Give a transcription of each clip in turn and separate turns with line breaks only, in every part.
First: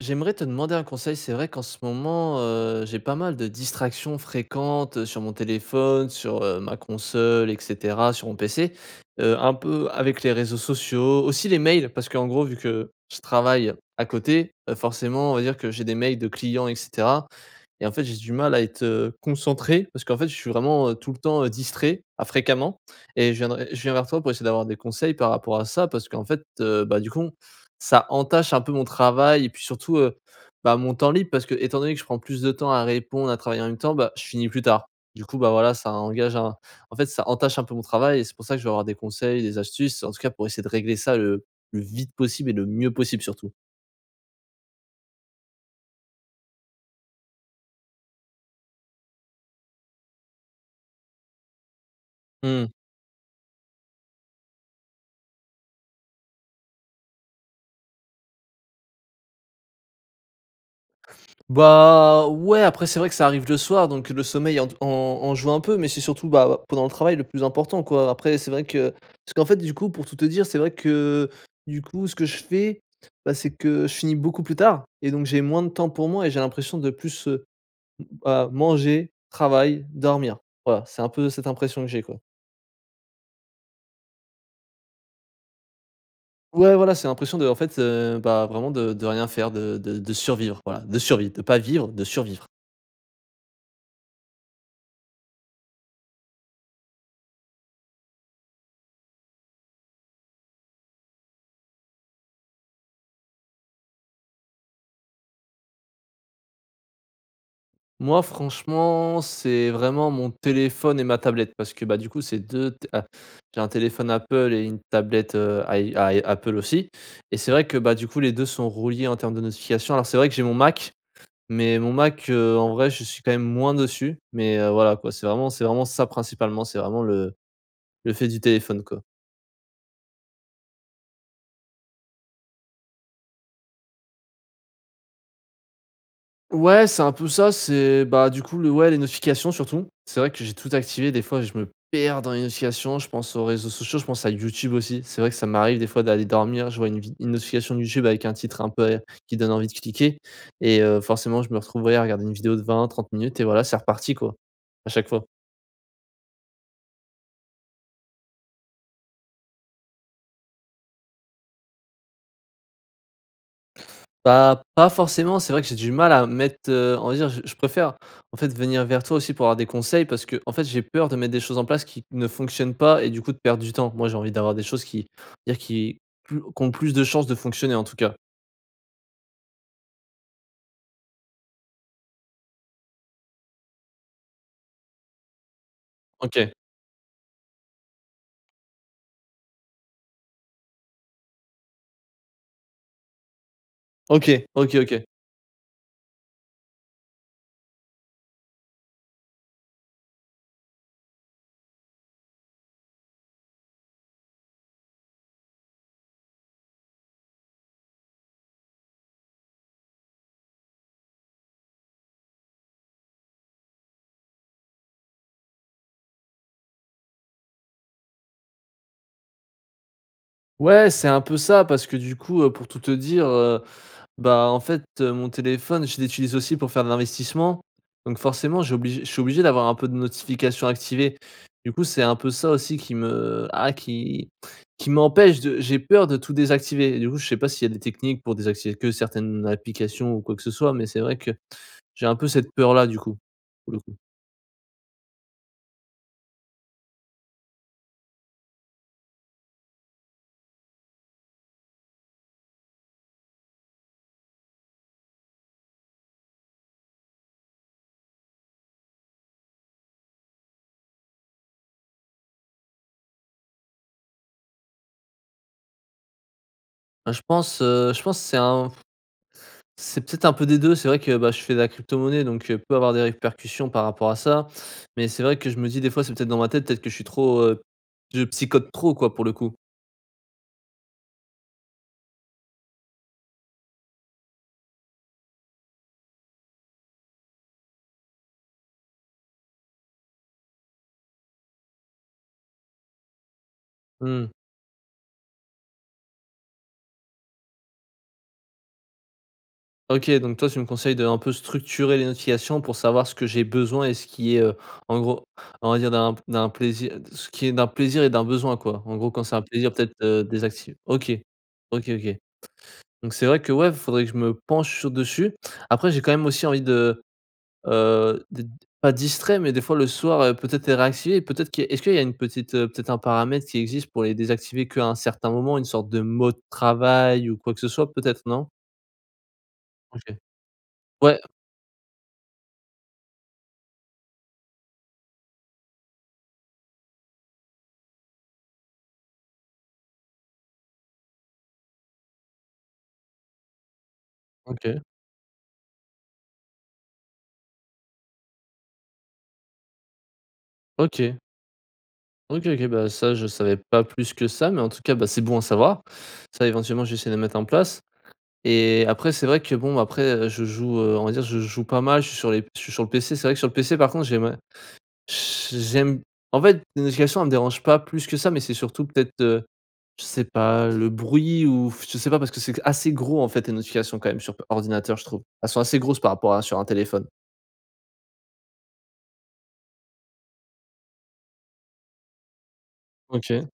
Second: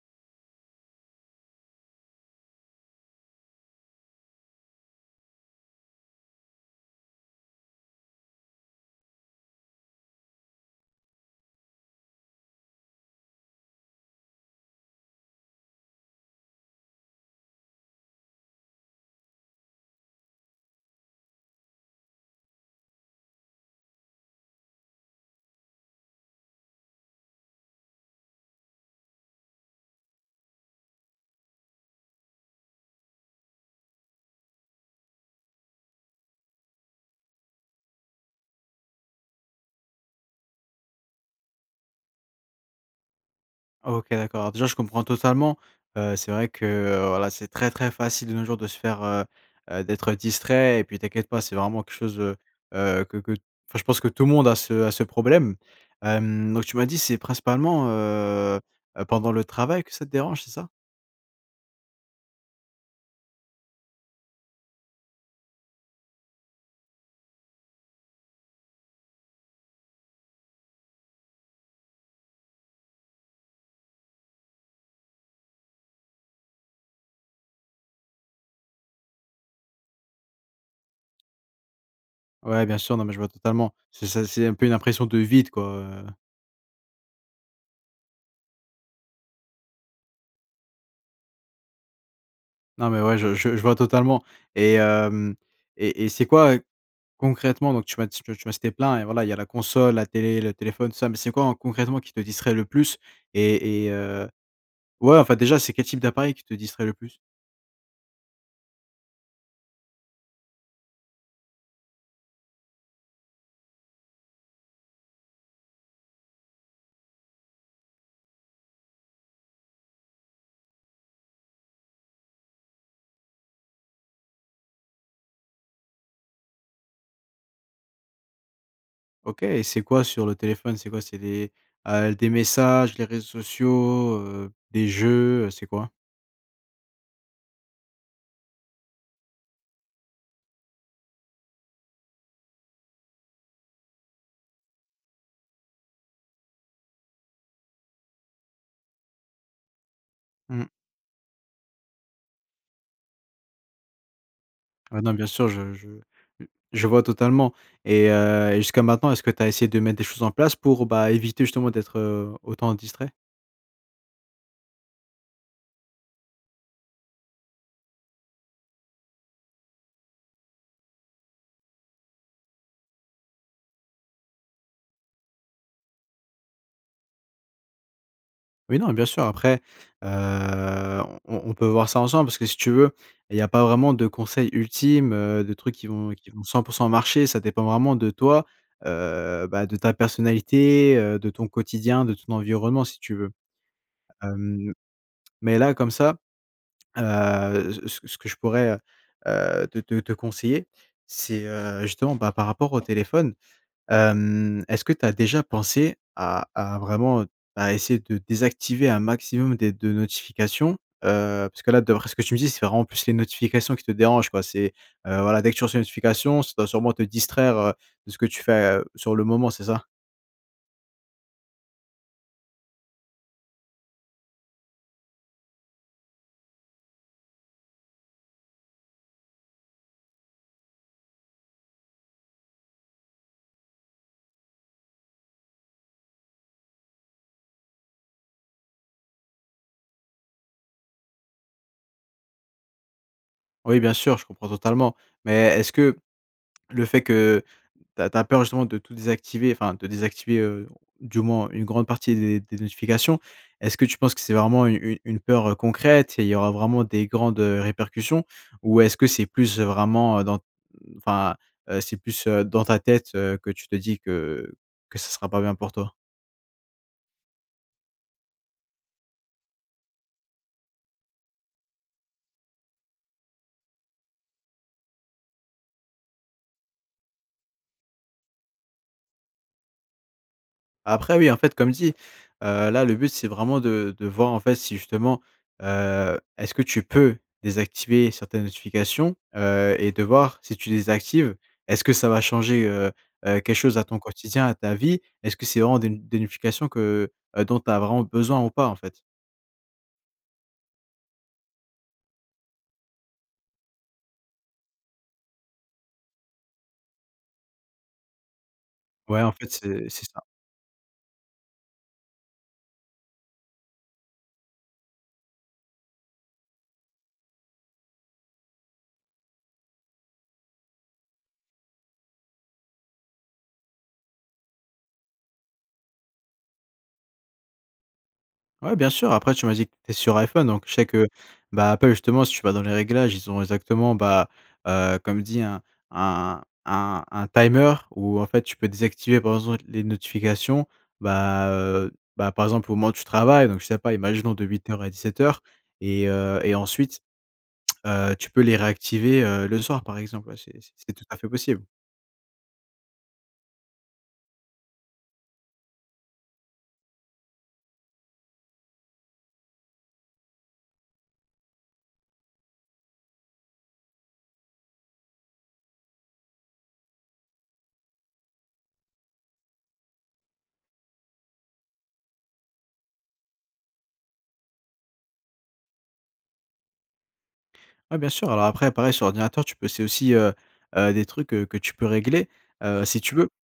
J'aimerais te demander un conseil, c'est vrai qu'en ce moment, heu, j'ai pas mal de distractions fréquentes sur mon téléphone, sur heu, ma console et cetera, sur mon PC. Heu, un peu avec les réseaux sociaux, aussi les mails, parce qu'en gros vu que, je travaille, à côté, heu, forcément on va dire que j'ai des mails de clients et cetera et en fait j'ai du mal à être, heu, concentré, parce qu'en fait je suis vraiment tout le temps distrait, à fréquemment. Et je viendrai je viens vers toi pour essayer d'avoir des conseils par rapport à ça. Parce qu'en fait, heu, bah du con, ça entache un peu mon travail et puis surtout, heu, bah, mon temps libre parce que étant donné que je prends plus de temps à répondre à travailler en même temps, bah, je finis plus tard. Du coup bah voilà ça engage à un en fait ça entache un peu mon travail et c'est pour ça que je vais avoir des conseils, des astuces, en tout cas pour essayer de régler ça le, plus vite possible et le mieux possible surtout.
OK, d'accord, déjà je comprends totalement. Heu, c'est vrai que, heu, voilà, c'est très, très facile de nos jours de se faire, heu heu, d'être distrait et puis t'inquiète pas c'est vraiment quelque chose, heu
Mmh.
heu, que que enfin je pense que tout le monde a ce a ce problème. Hem, donc tu m'as dit c'est principalement, heu heu pendant le travail que ça te dérange, c'est ça?
Bah, ouais, après c'est vrai que ça arrive le soir donc le sommeil en te en en joue un peu. Mais c'est surtout bah pendant le travail le plus important quoi, après c'est vrai que, parce qu'en fait du coup pour tout te dire c'est vrai que, du coup ce que je fais, bah, c'est que, je finis beaucoup plus tard et donc j'ai moins de temps pour moi et j'ai l'impression de plus, heu, m bah, manger, travail, dormir. Voilà c'est un peu cette impression que j'ai quoi.
Ouais bien sûr, non mais je vois totalement, c c'est c'est un peu une impression de vide quoi heu.
Ouais voilà, c'est l'impression de en fait, heu, bah, vraiment de de rien faire, de de de survivre voilà, de survit, de pas vivre, de survivre.
Non mais, ouais je je je vois totalement. Et hem, et et c'est quoi, heu, concrètement donc tu m'as dit tu m'as cité plein et voilà il y a la console, la télé, le téléphone tout ça. Mais c'est quoi en concrètement qui te distrait le plus et et heu ouais en fait déjà c'est quel type d'appareil qui te distrait le plus?
Moi franchement, c'est vraiment mon téléphone et ma tablette parce que, bah, du coup c'est 2 t a j'ai un téléphone Apple et une tablette, heu, ay ay Apple aussi, et c'est vrai que bah, du coup les 2 sont reliés en termes de notification. Alors c'est vrai que j'ai mon Mac, mais mon Mac, heu, en vrai je suis quand même moins dessus, mais, heu, voilà quoi c'est vraiment c'est vraiment ça principalement, c'est vraiment le le fait du téléphone quoi.
OK, et c'est quoi sur le téléphone? C'est quoi, c'est des, heu, des messages, les réseaux sociaux heu, des jeux, c'est quoi?
Ouais c'est un peu ça, c'est, bah, du coup le ouais les notifications surtout. C'est vrai que j'ai tout activé, des fois je me perds dans les notifications, je pense aux réseaux sociaux, je pense à YouTube aussi. C'est vrai que ça m'arrive des fois d'aller dormir, je vois une vide une notification YouTube avec un titre un peu qui donne envie de cliquer
Mmh.
et heu, forcément je me retrouve, ouais, à regarder une vidéo de 20-30 minutes et voilà c'est reparti, quoi, à
Ouais,
chaque
non,
fois.
bien sûr, je je, heu, je vois totalement. Et heu, et jusqu'à maintenant, est-ce que tu as essayé de mettre des choses en place pour bah, éviter justement d'être, heu, autant distrait?
Bah, pas forcément, c'est vrai que j'ai du mal à mettre, heu, on va dire j je préfère en fait venir vers toi aussi pour avoir des conseils parce qu'en fait j'ai peur de mettre des choses en place qui ne fonctionnent pas et du coup de perdre du temps. Moi j'ai envie d'avoir des choses qui on va dire qui plus qui ont plus de chance de fonctionner en tout cas.
Mais non, et bien sûr. Après, heu, on on on peut voir ça ensemble parce que si tu veux, il y a pas vraiment de conseils ultimes, heu de trucs qui vont qui vont
OK.
100 % marcher. Ça dépend vraiment de toi, heu, bah, de ta personnalité, heu, de ton quotidien, de ton environnement, si tu veux.
OK,
Hem,
OK OK.
mais là comme ça. Heu c c ce que je pourrais heu heu te te te conseiller, c'est heu, justement, bah, par rapport au téléphone. Hem, est-ce que tu as déjà pensé à à vraiment, heu, à essayer de désactiver un maximum des de notifications? Heu, puisque là d'après ce que tu me dis c'est vraiment plus les notifications qui te dérangent quoi. C'est, heu, voilà dès que tu reçois une notification, ça doit sûrement te distraire, heu, de ce que tu fais, heu, sur le moment c'est ça?
Ouais, c'est un peu ça parce que du coup, heu, pour tout te dire, heu, bah, en fait, heu, mon téléphone je l'utilise aussi pour faire de l'investissement donc forcément j'oblige je suis obligé d'avoir un peu de notifications activées. Du coup c'est un peu ça aussi qui me ah qui qui m'empêche de j'ai peur de tout désactiver et du coup je sais pas s'il y a des techniques pour désactiver que certaines applications ou quoi que ce soit mais c'est vrai que j'ai un peu cette peur-là du coup. Pour
Oui,
le
bien
coup.
sûr je comprends totalement, mais est-ce que le fait que tu as tu as peur justement de tout désactiver, enfin de désactiver, heu, du moins une grande partie des des notifications, est-ce que tu penses que c'est vraiment u u une peur, heu, concrète? Et il y aura vraiment des grandes, heu, répercussions? Ou est-ce que c'est plus vraiment, heu, dans, enfin, heu, c'est plus, heu, dans ta tête, heu, que tu te dis que que ce sera pas bien pour toi?
Ben, je pense, heu, je pense c'est un c'est peut-être un peu des 2 deux. C'est vrai que, bah, je fais de la cryptomonnaie, donc, heu, peut avoir des répercussions par rapport à ça. Mais c'est vrai que je me dis des fois: «C'est peut-être dans ma tête, peut-être que je suis trop heu je psychote trop, quoi, pour le coup.
Après oui, en fait comme dis, heu, là le but c'est vraiment de de voir en fait si justement, heu, est-ce que tu peux, désactiver certaines notifications? Heu, et de voir si tu désactives, est-ce que ça va changer, heu heu, quelque chose à ton
Mmh.
quotidien, à ta vie? Est-ce que c'est vraiment des n des notifications que, heu, dont tu as vraiment besoin ou pas, en fait?
OK, donc toi tu me conseilles d'un peu structurer les notifications pour savoir ce que j'ai besoin, et ce qui est heu, en gros, on va dire d'un p d'un plaisi ce qui est d'un plaisir et d'un besoin quoi? En gros,
Ouais
quand
en
c'est un
fait,
plaisir
c'est
peut-être
c'est ça.
heu, désacti OK. OK, OK. Donc c'est vrai que ouais faudrait que je me penche sur dessus. Après j'ai quand même aussi envie de, heu, d pas distrait mais, des fois le soir heu, peut-être les réactiver, peut-être que est-ce qu'il y a une petite, heu, peut-être un paramètre qui existe pour les désactiver qu'à un certain moment, une sorte de mode travail ou quoi que ce soit peut-être non?
Ouais bien sûr. Après tu m'as dit que tu étais
OK.
sur IPhone, donc je sais que,
Ouais.
bah, Apple justement si tu vas dans les réglages, ils ont exactement bah, heu, comme dis hein, un un un timer, où en fait tu peux désactiver par exemple les notifications. Ben, heu ben, par exemple au moment où tu travailles, donc je sais pas, imaginons de huit
OK.
heures à 17 et heu et ensuite, heu, tu peux les réactiver heu, le soir par exemple. Ouais, c'est c'est c'est tout à
OK.
fait possible.
OK, OK, bah, ça je savais pas plus que ça, mais en tout cas bah, c'est bon à savoir. Ça éventuellement je vais essayer le de mettre en place. Et, après c'est vrai que bon, après, heu, je joue, heu, on va dire je joue pas mal je suis sur les je suis sur le PC, c'est vrai que sur le PC par contre j'aimerais j j'aime, en fait les notifications elles me dérangent pas plus que ça, mais c'est surtout peut-être, heu, je sais pas heu, le bruit ou, f je sais pas, parce que c'est assez gros en fait les notifications quand même sur p ordinateur je trouve. Elles sont assez grosses par rapport à sur un téléphone.
Ouais, bien sûr, alors après pareil sur ordinateur tu peux essayer aussi, heu heu des trucs que tu peux régler, heu, si tu veux.
OK.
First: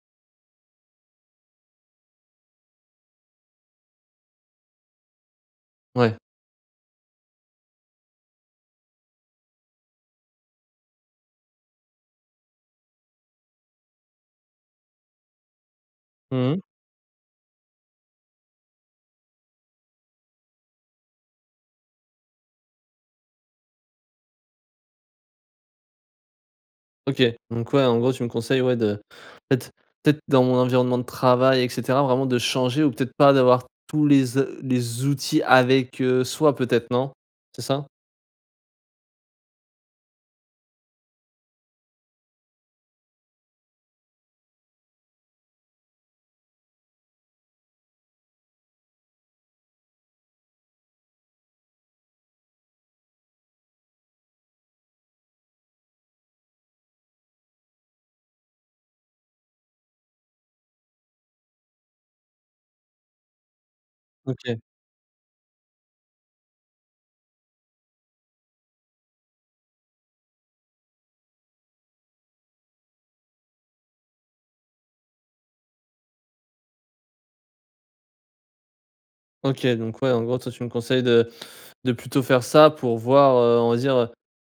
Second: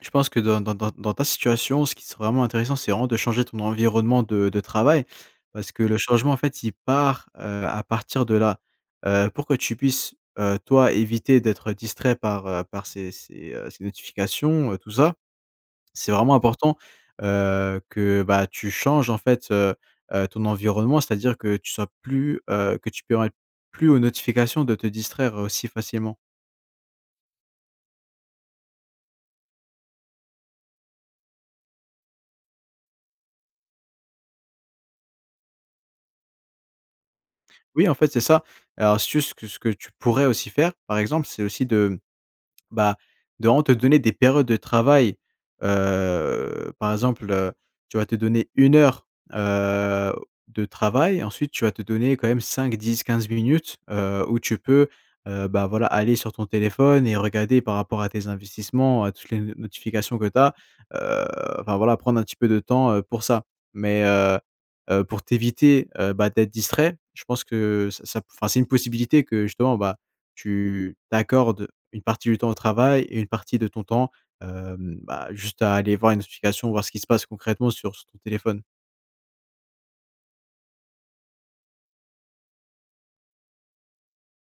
Je pense que dans dans dans dans ta situation ce qui serait vraiment intéressant c'est vraiment de changer ton environnement de de travail. Parce que le
Ouais.
changement en fait, il part, heu, à partir de là heu, pour que tu puisses, heu, toi éviter d'être distrait par heu, par ces ces heu, ces notifications, heu, tout ça. C'est vraiment
Mmh mh.
important, heu, que bah, tu changes en fait, heu heu, ton environnement, c'est-à-dire que tu sois plus, heu, que tu permettes plus aux notifications de te distraire aussi facilement.
OK, donc ouais en gros tu me conseilles ouais de en fait peut-être dans mon environnement de travail et cetera vraiment de changer ou peut-être pas d'avoir tous les ze les outils avec, heu, soi peut-être non, c'est ça?
Oui en fait c'est ça. Alors si tu veux, ce que ce que tu pourrais aussi faire par exemple c'est aussi de, mmh, bah, de vraiment te donner des périodes de travail heu, par exemple, heu, tu vas te donner 1 heure, heu, de travail ensuite tu vas te donner quand même 5-10-15 minutes, heu où tu peux, heu, bah, voilà aller sur ton téléphone et regarder par rapport à tes investissements, heu, toutes les n notifications que tu as, heu, enfin voilà prendre un petit peu de temps, heu, pour ça. Mais heu
OK.
heu pour t'éviter, heu, bah, d'être distrait, je pense que ça ça p enfin c'est une possibilité que justement, bah, tu t'accordes une partie du temps au travail et une partie de ton temps, hem, bah, juste à aller voir les notifications voir ce qui se passe concrètement sur ce ton téléphone.
OK. Donc ouais, en gros, toi, tu me conseilles de de plutôt faire ça pour voir, heu, on va dire, heu,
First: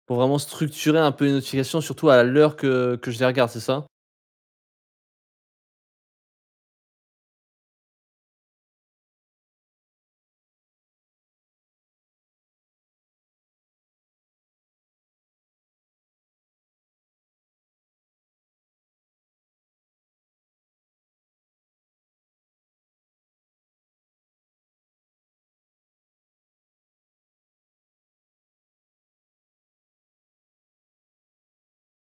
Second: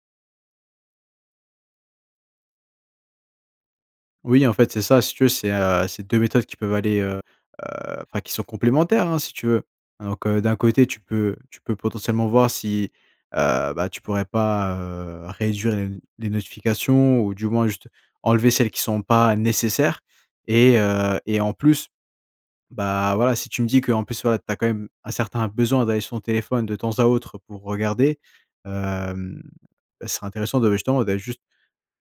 pour vraiment structurer un peu les notifications. Surtout à l'heure que que je les regarde, c'est ça?
Oui, en fait, c'est ça. Si tu veux, c'est, heu, c'est 2 méthodes qui peuvent aller, heu heu enfin qui sont complémentaires, hein, si tu veux. Donc, heu, d'un côté, tu peux tu peux potentiellement voir si, heu, bah, tu pourrais pas, heu, réduire les n les notifications, ou du moins juste enlever celles qui sont pas nécessaires. Et, heu et en plus bah, voilà, si tu me dis que, en plus, voilà, tu as quand même un certain besoin d'aller sur ton téléphone de temps à autre pour regarder. Hem, ce serait intéressant, de bah, justement, d'aller juste,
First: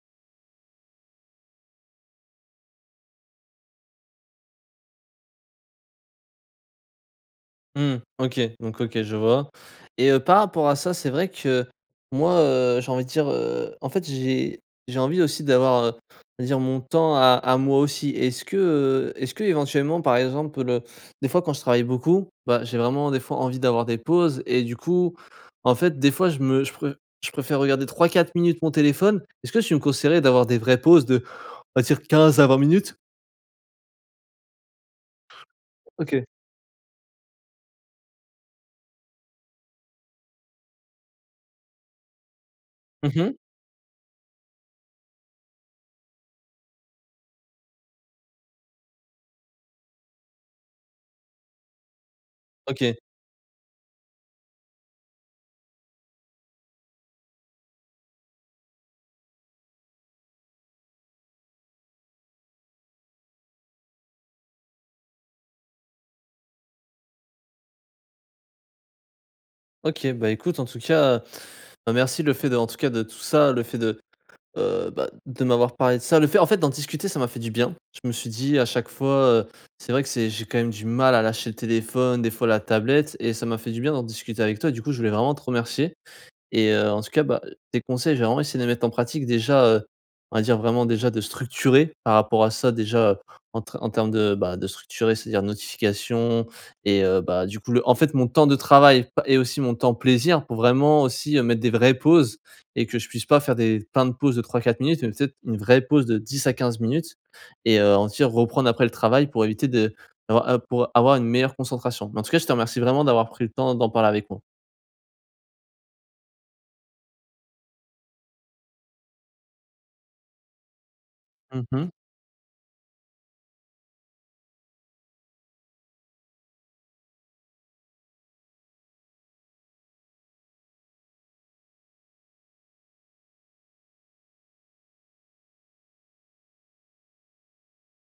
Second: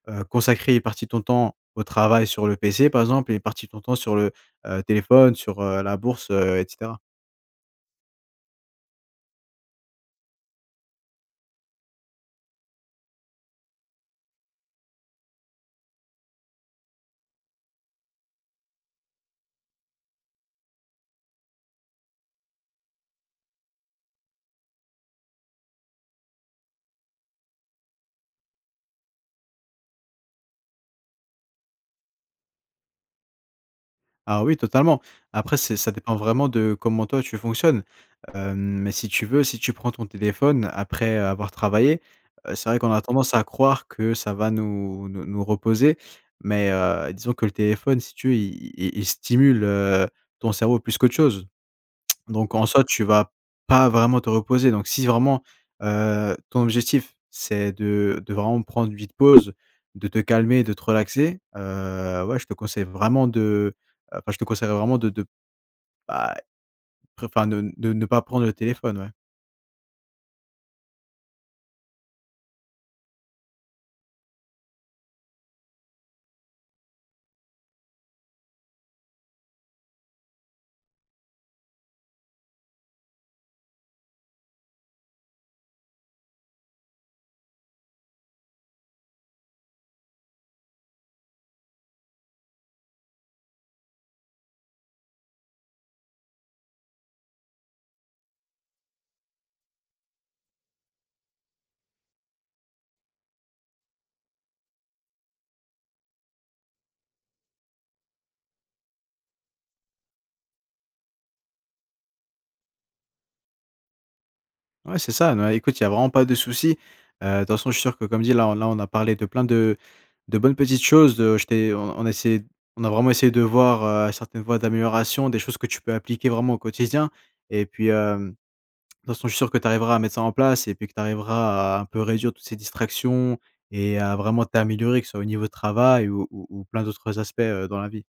heu, consacrer une partie de ton temps au travail sur le PC, par exemple. Et une partie de ton temps sur le, heu, téléphone, sur, heu, la bourse, heu, et cetera.
Mmh. OK. Donc, OK. Je vois. Et, heu, par rapport à ça, c'est vrai que moi, heu, j'ai envie de dire, heu. En fait, j'ai j'ai envie aussi d'avoir, heu, on va dire, mon temps à à moi aussi. Est-ce que, heu, est-ce qu'éventuellement, par exemple, des fois, quand je travaille beaucoup. Bah, j'ai vraiment, des fois, envie d'avoir des pauses. Et du coup, en fait, des fois, je me je pré je préfère regarder 3-4 minutes mon téléphone. Est-ce que tu me conseillerais d'avoir des vraies pauses de, on va dire, 15 à 20 minutes?
Ah, oui, totalement. Après, c'est ça dépend
OK.
vraiment de comment, toi, tu fonctionnes. Hem, si tu veux, si tu prends ton téléphone après avoir travaillé. Heu, c'est vrai qu'on a
Mmh mh.
tendance à croire que ça va nous nous nous reposer. Mais, heu, disons que le téléphone, si tu veux, il il il stimule, heu, ton cerveau plus qu'autre chose. Donc, en soi,
OK.
tu vas pas vraiment te reposer. Donc, si vraiment, heu, ton objectif, c'est de de vraiment prendre une vite pause, de te calmer, de te relaxer. Heu, ouais je te conseille vraiment de enfin, je te conseillerais vraiment de de bah, après enfin ne de ne pas prendre le téléphone, ouais.
OK, bah, écoute en tout cas, bah, merci, le fait, de en tout cas, de tout ça, le fait de heu, bah, de m'avoir parlé de ça, le fait, en fait d'en discuter, ça m'a fait du bien. Je me suis dit: «A chaque fois, heu, c'est vrai que c'est j'ai quand même du mal à lâcher le téléphone, des fois la tablette» et ça m'a fait du bien d'en discuter avec toi, du coup je voulais vraiment te remercier. Et heu, en tout cas, bah, heu, tes conseils, je vais vraiment essayer de les mettre en pratique déjà, heu, on va dire vraiment déjà, de structurer, par rapport à ça déjà en tre en termes de, bah, de structurer. C'est-à-dire notifications et heu, bah, du coup le en fait mon temps de travail, pa et aussi mon temps plaisir pour vraiment aussi, mettre des vraies pauses. Et que je puisse pas faire des plein de pauses de 3-4 minutes mais, peut-être, une vraie pause de 10 à 15 minutes et heu, en tire, reprendre après le travail pour éviter de d'avoir, heu pour avoir une meilleure concentration. Mais en tout cas, je te remercie vraiment d'avoir pris le temps d'en parler avec moi.
Ouais, c'est ça, bah, écoute, il y a vraiment pas de souci. Heu, de toute façon, je suis sûr que comme dit là là, on a parlé de plein de de bonnes petites choses de je
Mmh
t'ai
mh.
on on a essayé on a vraiment essayé de voir, heu, certaines voies d'amélioration, des choses que tu peux appliquer vraiment au quotidien. Et puis, hem, de toutes façons, je suis sûr que tu arriveras à mettre ça en place et puis que tu arriveras à un peu réduire toutes ces distractions et à vraiment t'améliorer, que ce soit au niveau travail ou ou ou plein d'autres aspects, heu, dans la vie.